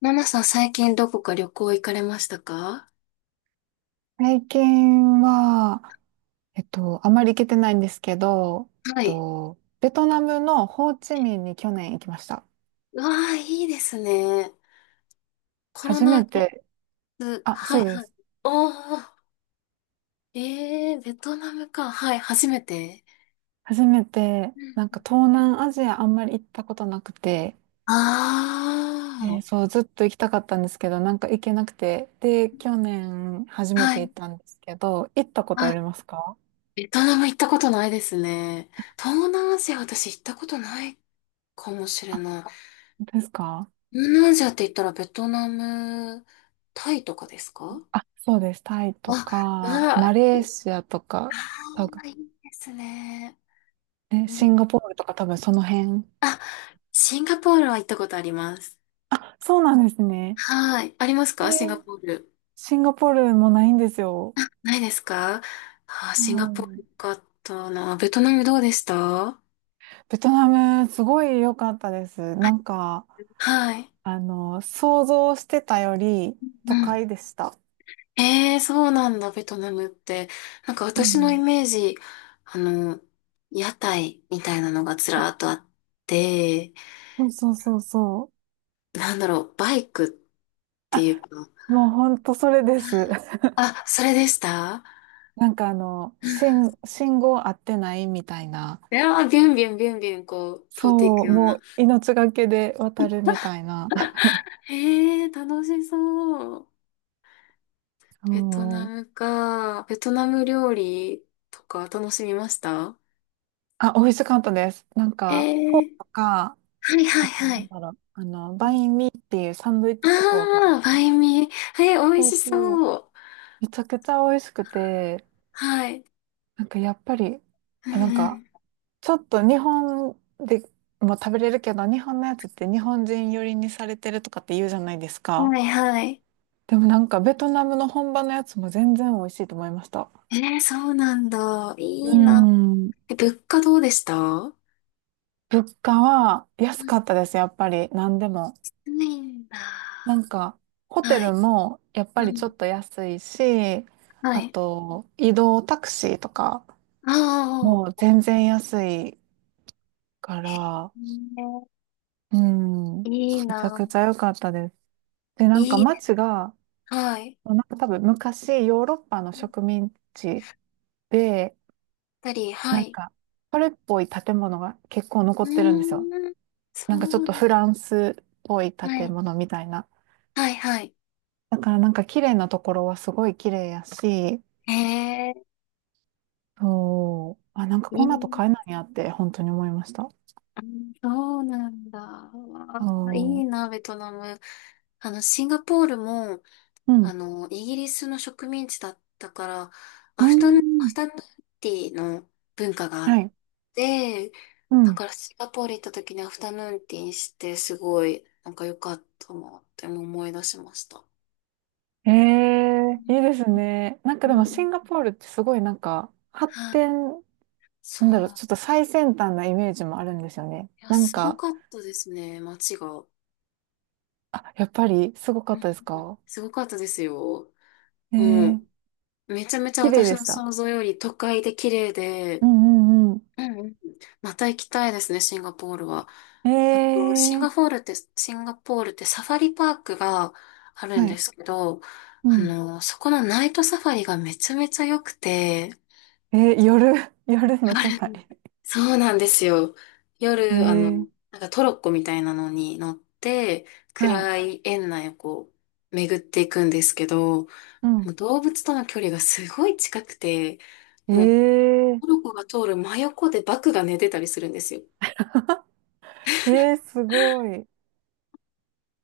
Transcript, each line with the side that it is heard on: left: ナナさん、最近どこか旅行行かれましたか？
right: 最近は、あまり行けてないんですけど、
left: はい。
right: ベトナムのホーチミンに去年行きました。
left: わあ、いいですね。コロ
right: 初
left: ナ
right: め
left: 禍
right: て、
left: 末、
right: あ、
left: はい
right: そうで
left: はい。
right: す。
left: おー、えー、ベトナムか。はい、初めて。
right: 初めて、なんか東南アジアあんまり行ったことなくて、
left: あ
right: そう、ずっと行きたかったんですけど、なんか行けなくて、で、去年初
left: あー、
right: め
left: は
right: て
left: い、
right: 行ったんですけど、行ったこと
left: は
right: あり
left: い。
right: ますか？
left: ベトナム行ったことないですね。東南アジア、私行ったことないかもし
right: あ、
left: れない。
right: 本当ですか？
left: 東南アジアって言ったらベトナム、タイとかですか？
right: あ、そうです。タイと
left: あ、う
right: か、
left: わ、
right: マレー
left: い
right: シアとか、多
left: あ
right: 分
left: ー、いいですね。
right: ね、
left: い
right: シ
left: い、
right: ンガポールとか多分その辺。
left: あ、シンガポールは行ったことあります。
right: そうなんですね。
left: はい。あります
right: え
left: か、シンガ
right: ー
left: ポール。
right: シンガポールもないんですよ。
left: ないですか？あー、
right: う
left: シンガポール
right: ん。
left: よかったな。ベトナムどうでした？は
right: ベトナム、すごい良かったです。
left: い。
right: なんか、
left: はい。
right: 想像してたより
left: う
right: 都
left: ん。
right: 会でした。
left: ええー、そうなんだ、ベトナムって。なんか
right: う
left: 私のイ
right: ん。
left: メージ、あの、屋台みたいなのがずらーっとあって、
right: そうそうそうそう。
left: なんだろう、バイクっていう
right: あ、
left: か、
right: もうほんとそれです。
left: あ、それでした？
right: なんか
left: うん。
right: 信号合ってないみたいな。
left: いやー、ビュンビュンビュンビュンこう、通ってい
right: そ
left: く
right: う、
left: よう
right: も
left: な。
right: う命がけで渡るみたいな。
left: へえー、楽しそう。
right: う
left: ベトナ
right: ん。
left: ムか。ベトナム料理とか楽しみました？
right: あ、美味しかったです。なん
left: え
right: か、フォー
left: ー、
right: とか、
left: はいは
right: あ
left: い
right: と、
left: は
right: なん
left: い。
right: だろう、バインミーっていうサンドイッチとかわかり
left: ああ、バ
right: ますか？
left: インミー。えー、美味
right: そう
left: し
right: そう。
left: そう。
right: めちゃくちゃ美味しくて、
left: はい。
right: なんかやっぱり、
left: う
right: なんか、
left: ん
right: ちょっと日本でも食べれるけど、日本のやつって日本人寄りにされてるとかって言うじゃないです
left: うん。
right: か。
left: はいはい。
right: でもなんかベトナムの本場のやつも全然美味しいと思いました。
left: えー、そうなんだ。い
right: う
left: いな。
right: ん。
left: え、物価どうでした？う
right: 物価は安かっ
left: ん。
right: たです、やっぱり。何でも。
left: ないんだ。
right: なんか、ホテ
left: は
right: ル
left: い。
right: もやっぱ
left: う
right: りちょ
left: ん。
right: っと安いし、
left: は
right: あ
left: い。
right: と、移動タクシーとか
left: あ
right: も
left: あ、
right: 全然安いから、
left: へー、
right: うん、
left: いい
right: めちゃ
left: な。
right: くちゃ良かったです。で、なんか
left: いいで、
right: 街が、
left: はい。やっ
right: なんか多分昔ヨーロッパの植民地で、
left: ぱり、は
right: なん
left: い。
right: か、それっぽい建物が結構
left: う
right: 残ってるんですよ。
left: ーん。そ
right: なんかちょっ
left: う
right: と
left: な
right: フ
left: ん
right: ランスっぽい
left: だ。は
right: 建
left: い
right: 物みたいな。
left: はいはい。
right: だからなんか綺麗なところはすごい綺麗やし、
left: へえ、
right: そう。あ、なんか
left: い
right: こんなと
left: い。
right: 買えないんやって、本当に思いました。
left: あ、そうなんだ。わあ、いい
right: そ
left: な、ベトナム。あの、シンガポールも、
right: う。う
left: あ
right: ん。
left: の、イギリスの植民地だったから、ア
right: うー
left: フタヌ、アフ
right: ん。
left: タヌーンティーの文化があっ
right: はい。
left: て、
right: う
left: だ
right: ん。
left: からシンガポール行った時にアフタヌーンティーにして、すごい、なんか良かったなって思い出しました。
right: ええいいですね。なん
left: う
right: かでもシン
left: ん。
right: ガポールってすごいなんか発
left: はい、
right: 展、な
left: そ
right: んだろう、ちょっ
left: う。
right: と最先端なイメージもあるんですよね。
left: いや、
right: なん
left: すご
right: か、
left: かったですね、街が。
right: あ、やっぱりすごか
left: う
right: っ
left: ん、
right: たですか？
left: すごかったですよ。も
right: ええ
left: う、めちゃめちゃ
right: 綺麗
left: 私
right: でし
left: の
right: た。
left: 想像より都会で綺麗で、
right: うんうんうん。
left: うんうん。また行きたいですね、シンガポールは。あと、シン
right: え
left: ガポ
right: え
left: ールって、シンガポールってサファリパークがあるん
right: は
left: で
right: い。
left: すけど、
right: う
left: あ
right: ん。
left: の、そこのナイトサファリがめちゃめちゃ良くて、
right: ええ夜、夜の
left: あ
right: 備
left: れ、そうなんですよ。夜、あの、
right: え。ええ
left: なんかトロッコみたいなのに乗って、
right: はい。
left: 暗い園内をこう、巡っていくんですけど、も
right: うん。
left: う動物との距離がすごい近くて、もう、
right: ええ
left: トルコが通る真横でバクが寝てたりするんですよ。
right: えー、すごい。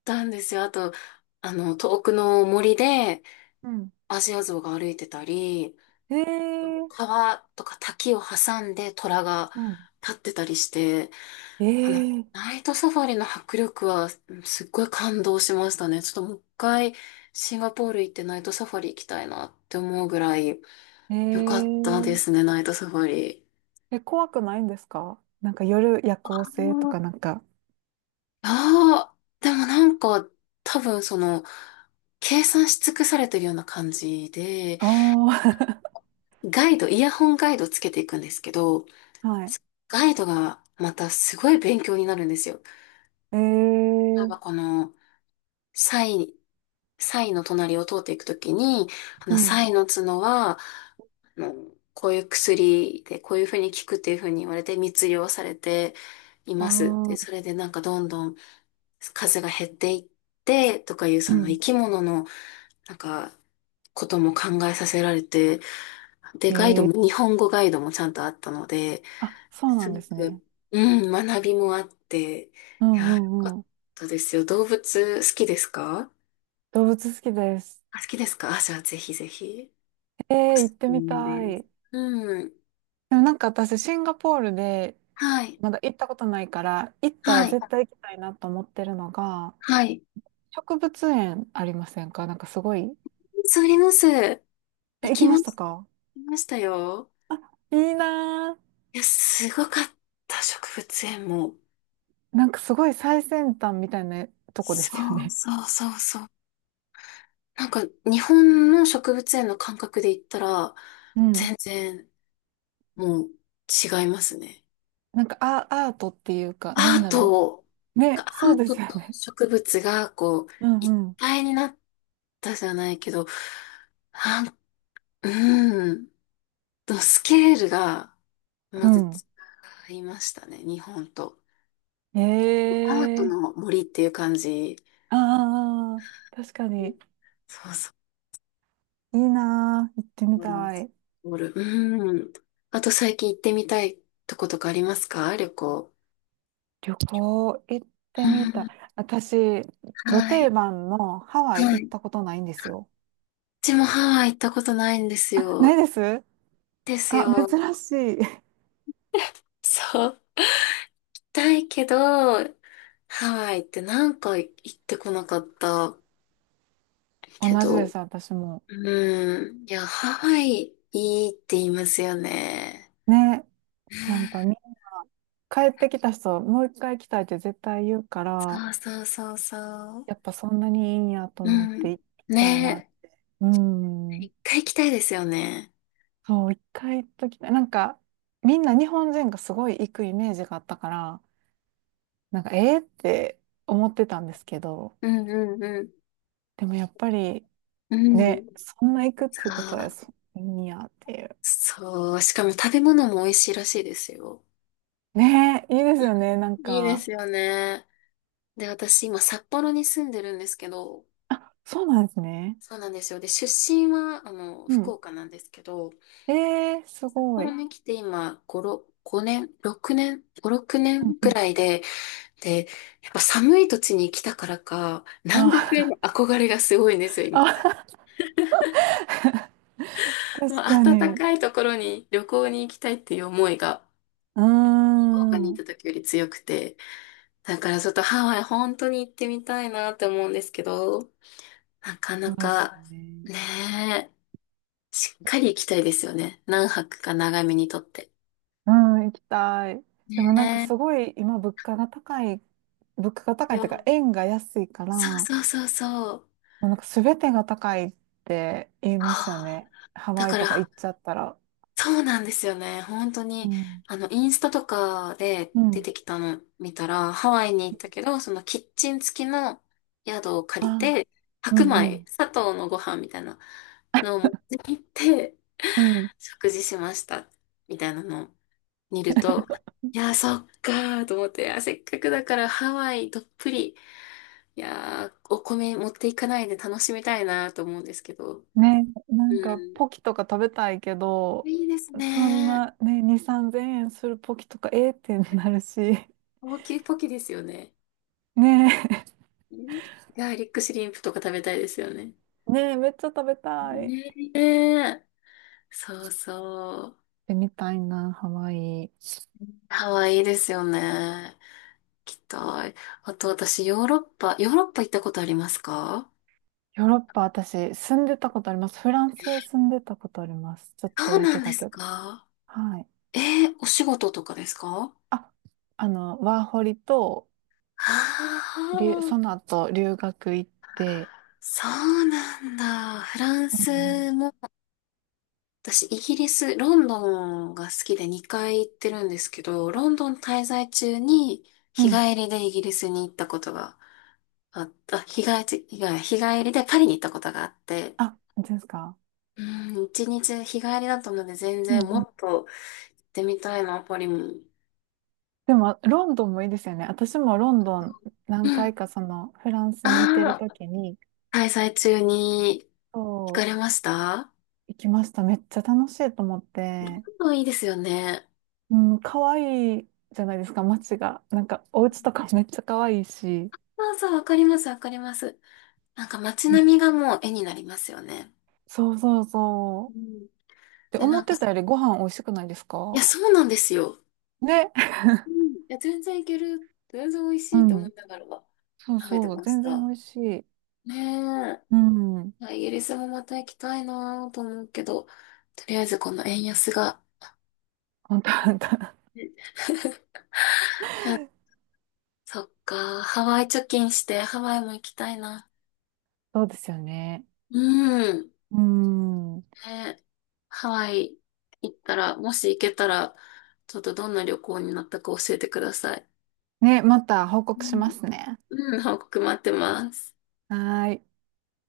left: たんですよ。あと、あの、遠くの森で
right: うん、
left: アジアゾウが歩いてたり、
right: えー、
left: 川とか滝を挟んで虎が
right: うん。
left: 立ってたりして、
right: え
left: あの、
right: ー、
left: ナイトサファリの迫力はうん、すっごい感動しましたね。ちょっともう一回シンガポール行ってナイトサファリ行きたいなって思うぐらい
right: え
left: 良かったで
right: ー、
left: すね、ナイトサファリ。
right: え、怖くないんですか？なんか夜夜行性とかなんか。
left: ああ、でもなんか、多分その、計算し尽くされてるような感じで、
right: あ
left: ガイド、イヤホンガイドつけていくんですけど、
right: あ、はい。
left: ガイドがまたすごい勉強になるんですよ。
right: え
left: 例え
right: ー、
left: ばこの、サイ、サイの隣を通っていくときに、あ
right: う
left: の、
right: ん、
left: サイの角は、あの、こういう薬で、こういうふうに効くっていうふうに言われて密漁されています。で、
right: あ
left: それ
right: あ
left: でなんかどんどん数が減っていって、とかいう
right: う
left: その生
right: ん。
left: き物のなんか、ことも考えさせられて、で、ガイド
right: えー、
left: も、日本語ガイドもちゃんとあったので、
right: あ、そうな
left: す
right: ん
left: ご
right: ですね。
left: く、うん、学びもあって、い
right: うんう
left: や、よか
right: ん
left: っ
right: うん。
left: たですよ。動物好きですか？
right: 動物好きです。
left: あ、好きですか？あ、じゃあぜひぜひ。
right: え
left: お
right: ー、
left: す
right: 行って
left: す
right: み
left: め
right: た
left: です。
right: い。
left: うん。
right: でもなんか私、シンガポールで
left: はい。
right: まだ行ったことないから、行ったら
left: はい。
right: 絶対行きたいなと思ってるのが、
left: はい。
right: 植物園ありませんか？なんかすごい、
left: そうあります。
right: え、
left: 行
right: 行き
left: き
right: ま
left: ま
right: した
left: し、
right: か？
left: 行きましたよ。
right: いいな
left: いや、すごかった、植物園も。
right: ー。なんかすごい最先端みたいなとこで
left: そ
right: すよ
left: う
right: ね。
left: そうそうそう。なんか日本の植物園の感覚で言ったら、
right: うん。
left: 全然もう違いますね。
right: なんかアートっていうか、な
left: ア
right: ん
left: ー
right: だろ
left: ト
right: う。
left: が、
right: ね、
left: ア
right: そう
left: ー
right: で
left: ト
right: すよ
left: と
right: ね。
left: 植物がこう
right: う
left: 一
right: んうん。
left: 体になったじゃないけど、なん、うん、のスケールがまず
right: う
left: 違いましたね、日本と。
right: ん。
left: アー
right: え
left: ト
right: ー。
left: の森っていう感じ。
right: ああ、確かに。
left: そうそ
right: いいなー。行ってみ
left: う。
right: たい。
left: オる。ルうん。あと最近行ってみたいとことかありますか、旅行。
right: 旅行行っ
left: う
right: てみたい。
left: ん。
right: 私、ド
left: は
right: 定
left: い。
right: 番のハワイ
left: は
right: 行
left: い。
right: っ
left: う
right: たことないんですよ。
left: ちもハワイ行ったことないんです
right: あ、な
left: よ。
right: いです
left: です
right: あ、
left: よ。
right: 珍しい。
left: そう。だいけど、ハワイってなんか行ってこなかった
right: 同
left: け
right: じで
left: ど。
right: す、私も。
left: うん。いや、ハワイいいって言いますよね。
right: ね、
left: う
right: なんかみん
left: ん。
right: な帰ってきた人、もう一回来たいって絶対言うか
left: そう
right: ら、
left: そうそうそう。
right: やっぱそんなにいいんやと
left: う
right: 思っ
left: ん。
right: て行きたいなっ
left: ね
right: て。う
left: え。
right: ん。
left: 一回行きたいですよね。
right: そう、一回行っときたい。なんか、みんな日本人がすごい行くイメージがあったから、なんか、えーって思ってたんですけど、
left: うんうんうん。
right: でもやっぱり、
left: うん。
right: ね、そんな行くっ
left: さ
right: ていうこと
left: あ、
right: は、そいいんやっていう。
left: そう。しかも食べ物も美味しいらしいですよ。
right: ね、いいです
left: う
right: よね、なん
left: ん、いいで
right: か。
left: すよね。で、私今札幌に住んでるんですけど、
right: あ、そうなんですね。
left: そうなんですよ。で、出身は、あの、
right: う
left: 福
right: ん
left: 岡なんですけど、
right: えー、す
left: 札
right: ごい。
left: 幌
right: う
left: に来て今、5、6、5年、6年、5、6
right: ん
left: 年
right: う
left: く
right: ん
left: らいで、で、やっぱ寒い土地に来たからか、南国へ
right: あ、
left: の憧れがすごいんですよ、今。
right: あ、
left: も
right: 確か
left: う暖
right: に。
left: かいところに旅行に行きたいっていう思いが、
right: うー
left: 福岡に行っ
right: ん。
left: た時より強くて、だからちょっとハワイ本当に行ってみたいなって思うんですけど、なか
right: そ
left: な
right: うですよ
left: か、
right: ね。
left: ねえ。しっかり行きたいですよね。何泊か長めにとって。
right: うん、行きたい。でもなんか
left: ね
right: すごい今物価が高い、物価が
left: え。
right: 高いっていうか
left: よ、
right: 円が安いから、
left: そう
right: も
left: そうそうそう。
right: うなんか全てが高いって言いますよ
left: はあ、
right: ね。ハ
left: だ
right: ワイ
left: か
right: とか
left: ら、
right: 行っちゃったら。
left: そうなんですよね。本当
right: う
left: に、
right: ん
left: あの、インスタとかで
right: う
left: 出
right: ん。
left: てきたの見たら、ハワイに行ったけど、そのキッチン付きの宿を借り
right: あ、
left: て、
right: う
left: 白
right: んう
left: 米、
right: ん。
left: 砂糖のご飯みたいなのを持って行って、
right: うん
left: 食事しました。みたいなのを見ると、いや、そっかーと思って、あ、せっかくだからハワイどっぷり、いやー、お米持っていかないで楽しみたいなと思うんですけど。
right: ね、なん
left: う
right: か
left: ん。
right: ポキとか食べたいけど、
left: いいです
right: そん
left: ね。
right: なね、2、3000円するポキとか、ええってなるし、
left: 高級ポキですよね。
right: ね
left: うん、ガーリックシュリンプとか食べたいですよね。
right: え、ねえ、めっちゃ食べたい。
left: ねえ。そうそ
right: で、みたいな、ハワイ。
left: う。ハワイいいですよね。行きっと。あと私、ヨーロッパ行ったことありますか？
right: ヨーロッパ、私、住んでたことあります。フランス住んでたことあります。ちょっと
left: そう
right: だ
left: な
right: け
left: んで
right: だ
left: す
right: けど。
left: か？
right: はい。
left: えー、お仕事とかですか？
right: あ、ワーホリと、
left: ああー、
right: その後、留学行って、
left: そうなんだ。フラン
right: うん。
left: スも私、イギリス、ロンドンが好きで2回行ってるんですけど、ロンドン滞在中に
right: う
left: 日
right: ん
left: 帰りでイギリスに行ったことがあった、あ日帰りでパリに行ったことがあって、
right: あ、本当ですか？
left: うん、一日日帰りだったので全
right: う
left: 然も
right: ん
left: っと行ってみたいな、パリも。
right: でも、ロンドンもいいですよね。私もロンドン
left: う
right: 何回
left: ん。
right: かそのフランスに行ってる
left: ああ、
right: 時に、
left: 滞在中に行か
right: そう、
left: れました？
right: 行きました。めっちゃ楽しいと思って、
left: もういいですよね。
right: うん、可愛いじゃないですか、街が。なんか、お家とかめっちゃ可愛いし。
left: そうそう、わかります、わかります。なんか街
right: ね。
left: 並みがもう絵になりますよね。
right: そうそう
left: う
right: そう。
left: ん。
right: で、
left: で、
right: 思
left: な
right: っ
left: んか、
right: てたよりご飯美味しくないです
left: いや、
right: か？
left: そうなんですよ。
right: ね。
left: うん。いや、全然いける。全然美味し
right: う
left: いと思
right: ん。
left: いながら
right: そう
left: 食べて
right: そう。
left: まし
right: 全然美
left: た。
right: 味しい。
left: ね
right: うん。
left: え。いや、イギリスもまた行きたいなと思うけど、とりあえずこの円安が。
right: 本当本当。
left: ね いや、そっか。ハワイ貯金してハワイも行きたいな。
right: そうですよね。
left: うん。
right: うん。
left: ねえ、ハワイ行ったら、もし行けたら、ちょっとどんな旅行になったか教えてください。
right: ね、また報
left: う
right: 告しま
left: ん。
right: すね。
left: うん、報告待ってます。
right: はーい。